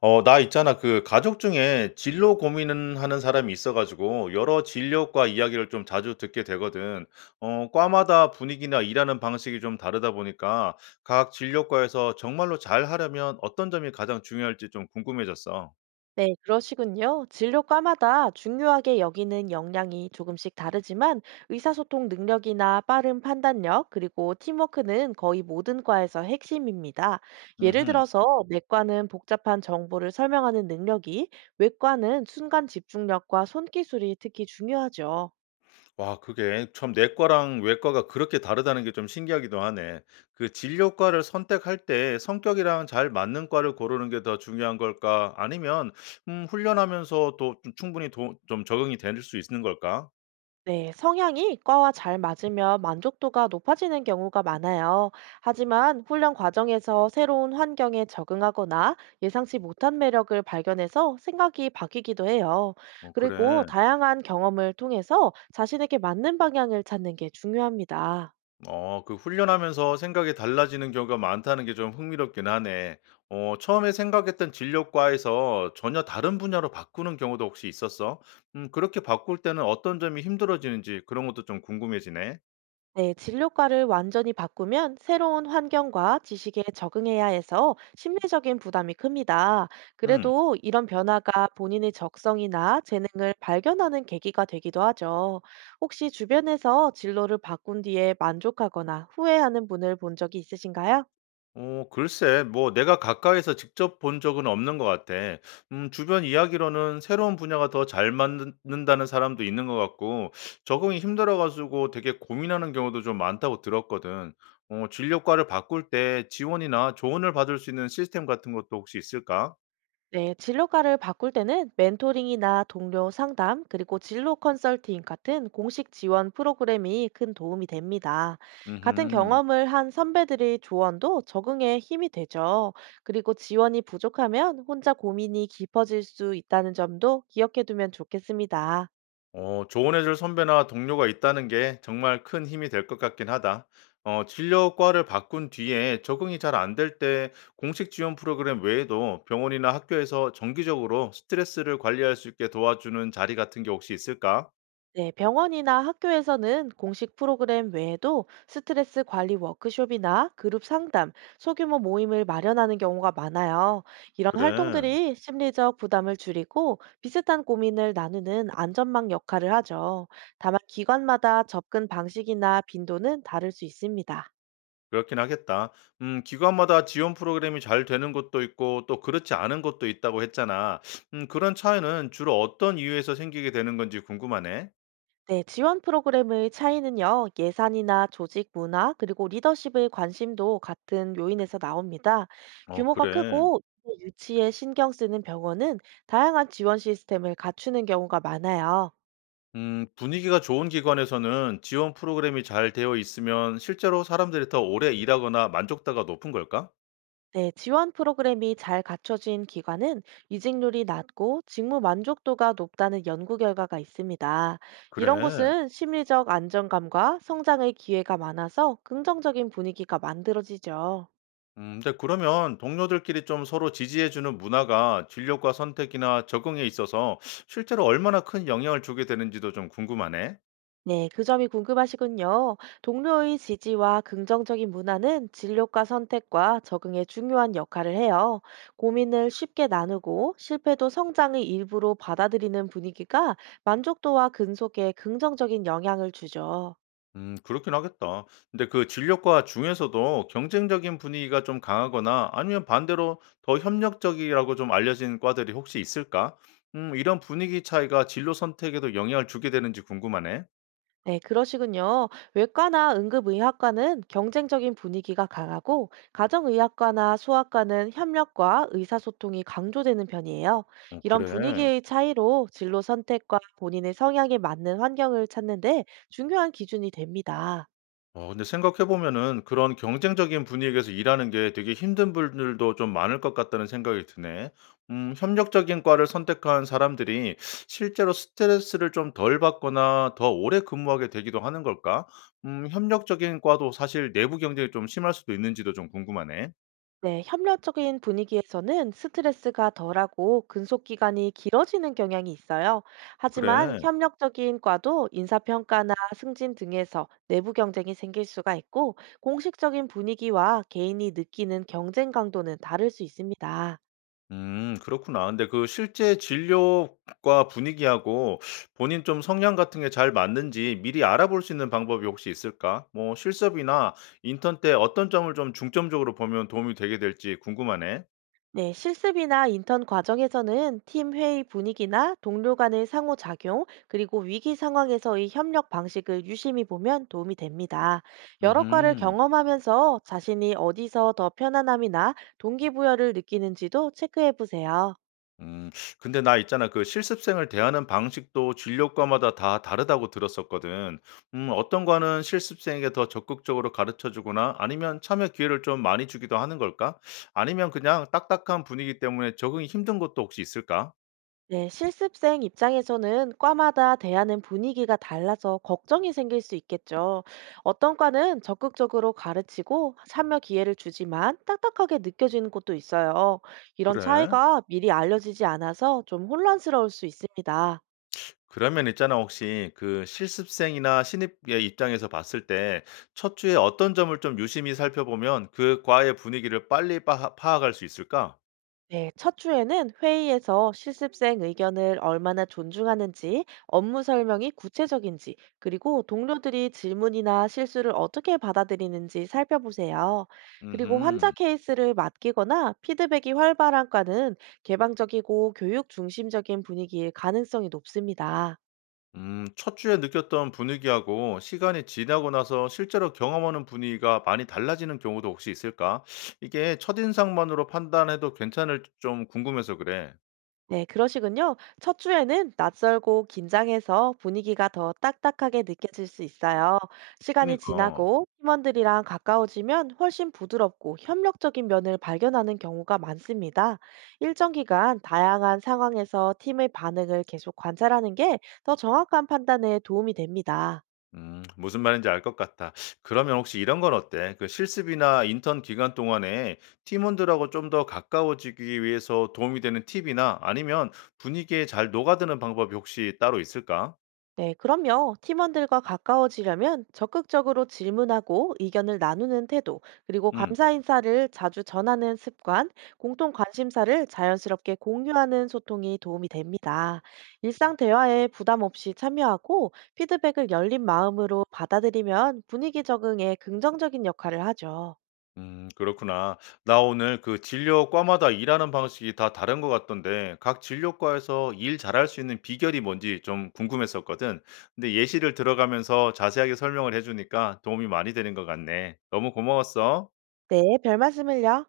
어 나 있잖아 그 가족 중에 진로 고민하는 은 사람이 있어 가지고 여러 진료과 이야기를 좀 자주 듣게 되거든. 어 과마다 분위기나 일하는 방식이 좀 다르다 보니까 각 진료과에서 정말로 잘하려면 어떤 점이 가장 중요할지 좀 궁금해졌어. 네, 그러시군요. 진료과마다 중요하게 여기는 역량이 조금씩 다르지만 의사소통 능력이나 빠른 판단력, 그리고 팀워크는 거의 모든 과에서 핵심입니다. 예를 음흠. 들어서 내과는 복잡한 정보를 설명하는 능력이, 외과는 순간 집중력과 손기술이 특히 중요하죠. 와 그게 참 내과랑 외과가 그렇게 다르다는 게 좀 신기하기도 하네. 그 진료과를 선택할 때 성격이랑 잘 맞는 과를 고르는 게 더 중요한 걸까? 아니면 훈련하면서 또 좀 충분히 도 좀 적응이 될 수 있는 걸까? 네, 성향이 과와 잘 맞으면 만족도가 높아지는 경우가 많아요. 하지만 훈련 과정에서 새로운 환경에 적응하거나 예상치 못한 매력을 발견해서 생각이 바뀌기도 해요. 어 그리고 그래. 다양한 경험을 통해서 자신에게 맞는 방향을 찾는 게 중요합니다. 어 그 훈련하면서 생각이 달라지는 경우가 많다는 게 좀 흥미롭긴 하네. 어 처음에 생각했던 진료과에서 전혀 다른 분야로 바꾸는 경우도 혹시 있었어? 그렇게 바꿀 때는 어떤 점이 힘들어지는지 그런 것도 좀 궁금해지네. 네, 진료과를 완전히 바꾸면 새로운 환경과 지식에 적응해야 해서 심리적인 부담이 큽니다. 음. 그래도 이런 변화가 본인의 적성이나 재능을 발견하는 계기가 되기도 하죠. 혹시 주변에서 진로를 바꾼 뒤에 만족하거나 후회하는 분을 본 적이 있으신가요? 어 글쎄 뭐 내가 가까이서 직접 본 적은 없는 것 같아. 주변 이야기로는 새로운 분야가 더 잘 맞는다는 사람도 있는 것 같고 적응이 힘들어 가지고 되게 고민하는 경우도 좀 많다고 들었거든. 어 진료과를 바꿀 때 지원이나 조언을 받을 수 있는 시스템 같은 것도 혹시 있을까? 네, 진로과를 바꿀 때는 멘토링이나 동료 상담, 그리고 진로 컨설팅 같은 공식 지원 프로그램이 큰 도움이 됩니다. 같은 음 경험을 한 선배들의 조언도 적응에 힘이 되죠. 그리고 지원이 부족하면 혼자 고민이 깊어질 수 있다는 점도 기억해 두면 좋겠습니다. 어, 조언해줄 선배나 동료가 있다는 게 정말 큰 힘이 될 것 같긴 하다. 어, 진료과를 바꾼 뒤에 적응이 잘 안 될 때 공식 지원 프로그램 외에도 병원이나 학교에서 정기적으로 스트레스를 관리할 수 있게 도와주는 자리 같은 게 혹시 있을까? 네, 병원이나 학교에서는 공식 프로그램 외에도 스트레스 관리 워크숍이나 그룹 상담, 소규모 모임을 마련하는 경우가 많아요. 이런 그래, 활동들이 심리적 부담을 줄이고 비슷한 고민을 나누는 안전망 역할을 하죠. 다만 기관마다 접근 방식이나 빈도는 다를 수 있습니다. 그렇긴 하겠다. 기관마다 지원 프로그램이 잘 되는 곳도 있고 또 그렇지 않은 곳도 있다고 했잖아. 그런 차이는 주로 어떤 이유에서 생기게 되는 건지 궁금하네. 네, 지원 프로그램의 차이는요, 예산이나 조직 문화, 그리고 리더십의 관심도 같은 요인에서 나옵니다. 어, 규모가 그래. 크고 유치에 신경 쓰는 병원은 다양한 지원 시스템을 갖추는 경우가 많아요. 분위기가 좋은 기관에서는 지원 프로그램이 잘 되어 있으면 실제로 사람들이 더 오래 일하거나 만족도가 높은 걸까? 네, 지원 프로그램이 잘 갖춰진 기관은 이직률이 낮고 직무 만족도가 높다는 연구 결과가 있습니다. 이런 그래. 곳은 심리적 안정감과 성장의 기회가 많아서 긍정적인 분위기가 만들어지죠. 근데 그러면 동료들끼리 좀 서로 지지해주는 문화가 진료과 선택이나 적응에 있어서 실제로 얼마나 큰 영향을 주게 되는지도 좀 궁금하네. 네, 그 점이 궁금하시군요. 동료의 지지와 긍정적인 문화는 진료과 선택과 적응에 중요한 역할을 해요. 고민을 쉽게 나누고 실패도 성장의 일부로 받아들이는 분위기가 만족도와 근속에 긍정적인 영향을 주죠. 그렇긴 하겠다. 근데 그 진료과 중에서도 경쟁적인 분위기가 좀 강하거나 아니면 반대로 더 협력적이라고 좀 알려진 과들이 혹시 있을까? 이런 분위기 차이가 진로 선택에도 영향을 주게 되는지 궁금하네. 네, 그러시군요. 외과나 응급의학과는 경쟁적인 분위기가 강하고, 가정의학과나 소아과는 협력과 의사소통이 강조되는 편이에요. 어 이런 그래. 분위기의 차이로 진로 선택과 본인의 성향에 맞는 환경을 찾는데 중요한 기준이 됩니다. 어 근데 생각해 보면은 그런 경쟁적인 분위기에서 일하는 게 되게 힘든 분들도 좀 많을 것 같다는 생각이 드네. 협력적인 과를 선택한 사람들이 실제로 스트레스를 좀 덜 받거나 더 오래 근무하게 되기도 하는 걸까? 협력적인 과도 사실 내부 경쟁이 좀 심할 수도 있는지도 좀 궁금하네. 네, 협력적인 분위기에서는 스트레스가 덜하고 근속 기간이 길어지는 경향이 있어요. 하지만 그래. 협력적인 과도 인사평가나 승진 등에서 내부 경쟁이 생길 수가 있고 공식적인 분위기와 개인이 느끼는 경쟁 강도는 다를 수 있습니다. 그렇구나. 근데 그 실제 진료과 분위기하고 본인 좀 성향 같은 게 잘 맞는지 미리 알아볼 수 있는 방법이 혹시 있을까? 뭐 실습이나 인턴 때 어떤 점을 좀 중점적으로 보면 도움이 되게 될지 궁금하네. 네, 실습이나 인턴 과정에서는 팀 회의 분위기나 동료 간의 상호작용, 그리고 위기 상황에서의 협력 방식을 유심히 보면 도움이 됩니다. 여러 과를 음흠. 경험하면서 자신이 어디서 더 편안함이나 동기부여를 느끼는지도 체크해 보세요. 음. 근데 나 있잖아. 그 실습생을 대하는 방식도 진료과마다 다 다르다고 들었었거든. 어떤 과는 실습생에게 더 적극적으로 가르쳐 주거나 아니면 참여 기회를 좀 많이 주기도 하는 걸까? 아니면 그냥 딱딱한 분위기 때문에 적응이 힘든 것도 혹시 있을까? 네, 실습생 입장에서는 과마다 대하는 분위기가 달라서 걱정이 생길 수 있겠죠. 어떤 과는 적극적으로 가르치고 참여 기회를 주지만 딱딱하게 느껴지는 곳도 있어요. 이런 그래. 차이가 미리 알려지지 않아서 좀 혼란스러울 수 있습니다. 그러면 있잖아. 혹시 그 실습생이나 신입의 입장에서 봤을 때 첫 주에 어떤 점을 좀 유심히 살펴보면 그 과의 분위기를 빨리 파악할 수 있을까? 네, 첫 주에는 회의에서 실습생 의견을 얼마나 존중하는지, 업무 설명이 구체적인지, 그리고 동료들이 질문이나 실수를 어떻게 받아들이는지 살펴보세요. 그리고 환자 음흠. 케이스를 맡기거나 피드백이 활발한 과는 개방적이고 교육 중심적인 분위기일 가능성이 높습니다. 첫 주에 느꼈던 분위기하고 시간이 지나고 나서 실제로 경험하는 분위기가 많이 달라지는 경우도 혹시 있을까? 이게 첫인상만으로 판단해도 괜찮을지 좀 궁금해서 그래. 네, 그러시군요. 첫 주에는 낯설고 긴장해서 분위기가 더 딱딱하게 느껴질 수 있어요. 시간이 그니까. 지나고 팀원들이랑 가까워지면 훨씬 부드럽고 협력적인 면을 발견하는 경우가 많습니다. 일정 기간 다양한 상황에서 팀의 반응을 계속 관찰하는 게 더 정확한 판단에 도움이 됩니다. 무슨 말인지 알 것 같다. 그러면 혹시 이런 건 어때? 그 실습이나 인턴 기간 동안에 팀원들하고 좀 더 가까워지기 위해서 도움이 되는 팁이나 아니면 분위기에 잘 녹아드는 방법이 혹시 따로 있을까? 네, 그럼요. 팀원들과 가까워지려면 적극적으로 질문하고 의견을 나누는 태도, 그리고 음. 감사 인사를 자주 전하는 습관, 공통 관심사를 자연스럽게 공유하는 소통이 도움이 됩니다. 일상 대화에 부담 없이 참여하고 피드백을 열린 마음으로 받아들이면 분위기 적응에 긍정적인 역할을 하죠. 그렇구나. 나 오늘 그 진료과마다 일하는 방식이 다 다른 것 같던데 각 진료과에서 일 잘할 수 있는 비결이 뭔지 좀 궁금했었거든. 근데 예시를 들어가면서 자세하게 설명을 해주니까 도움이 많이 되는 것 같네. 너무 고마웠어. 네, 별 말씀을요.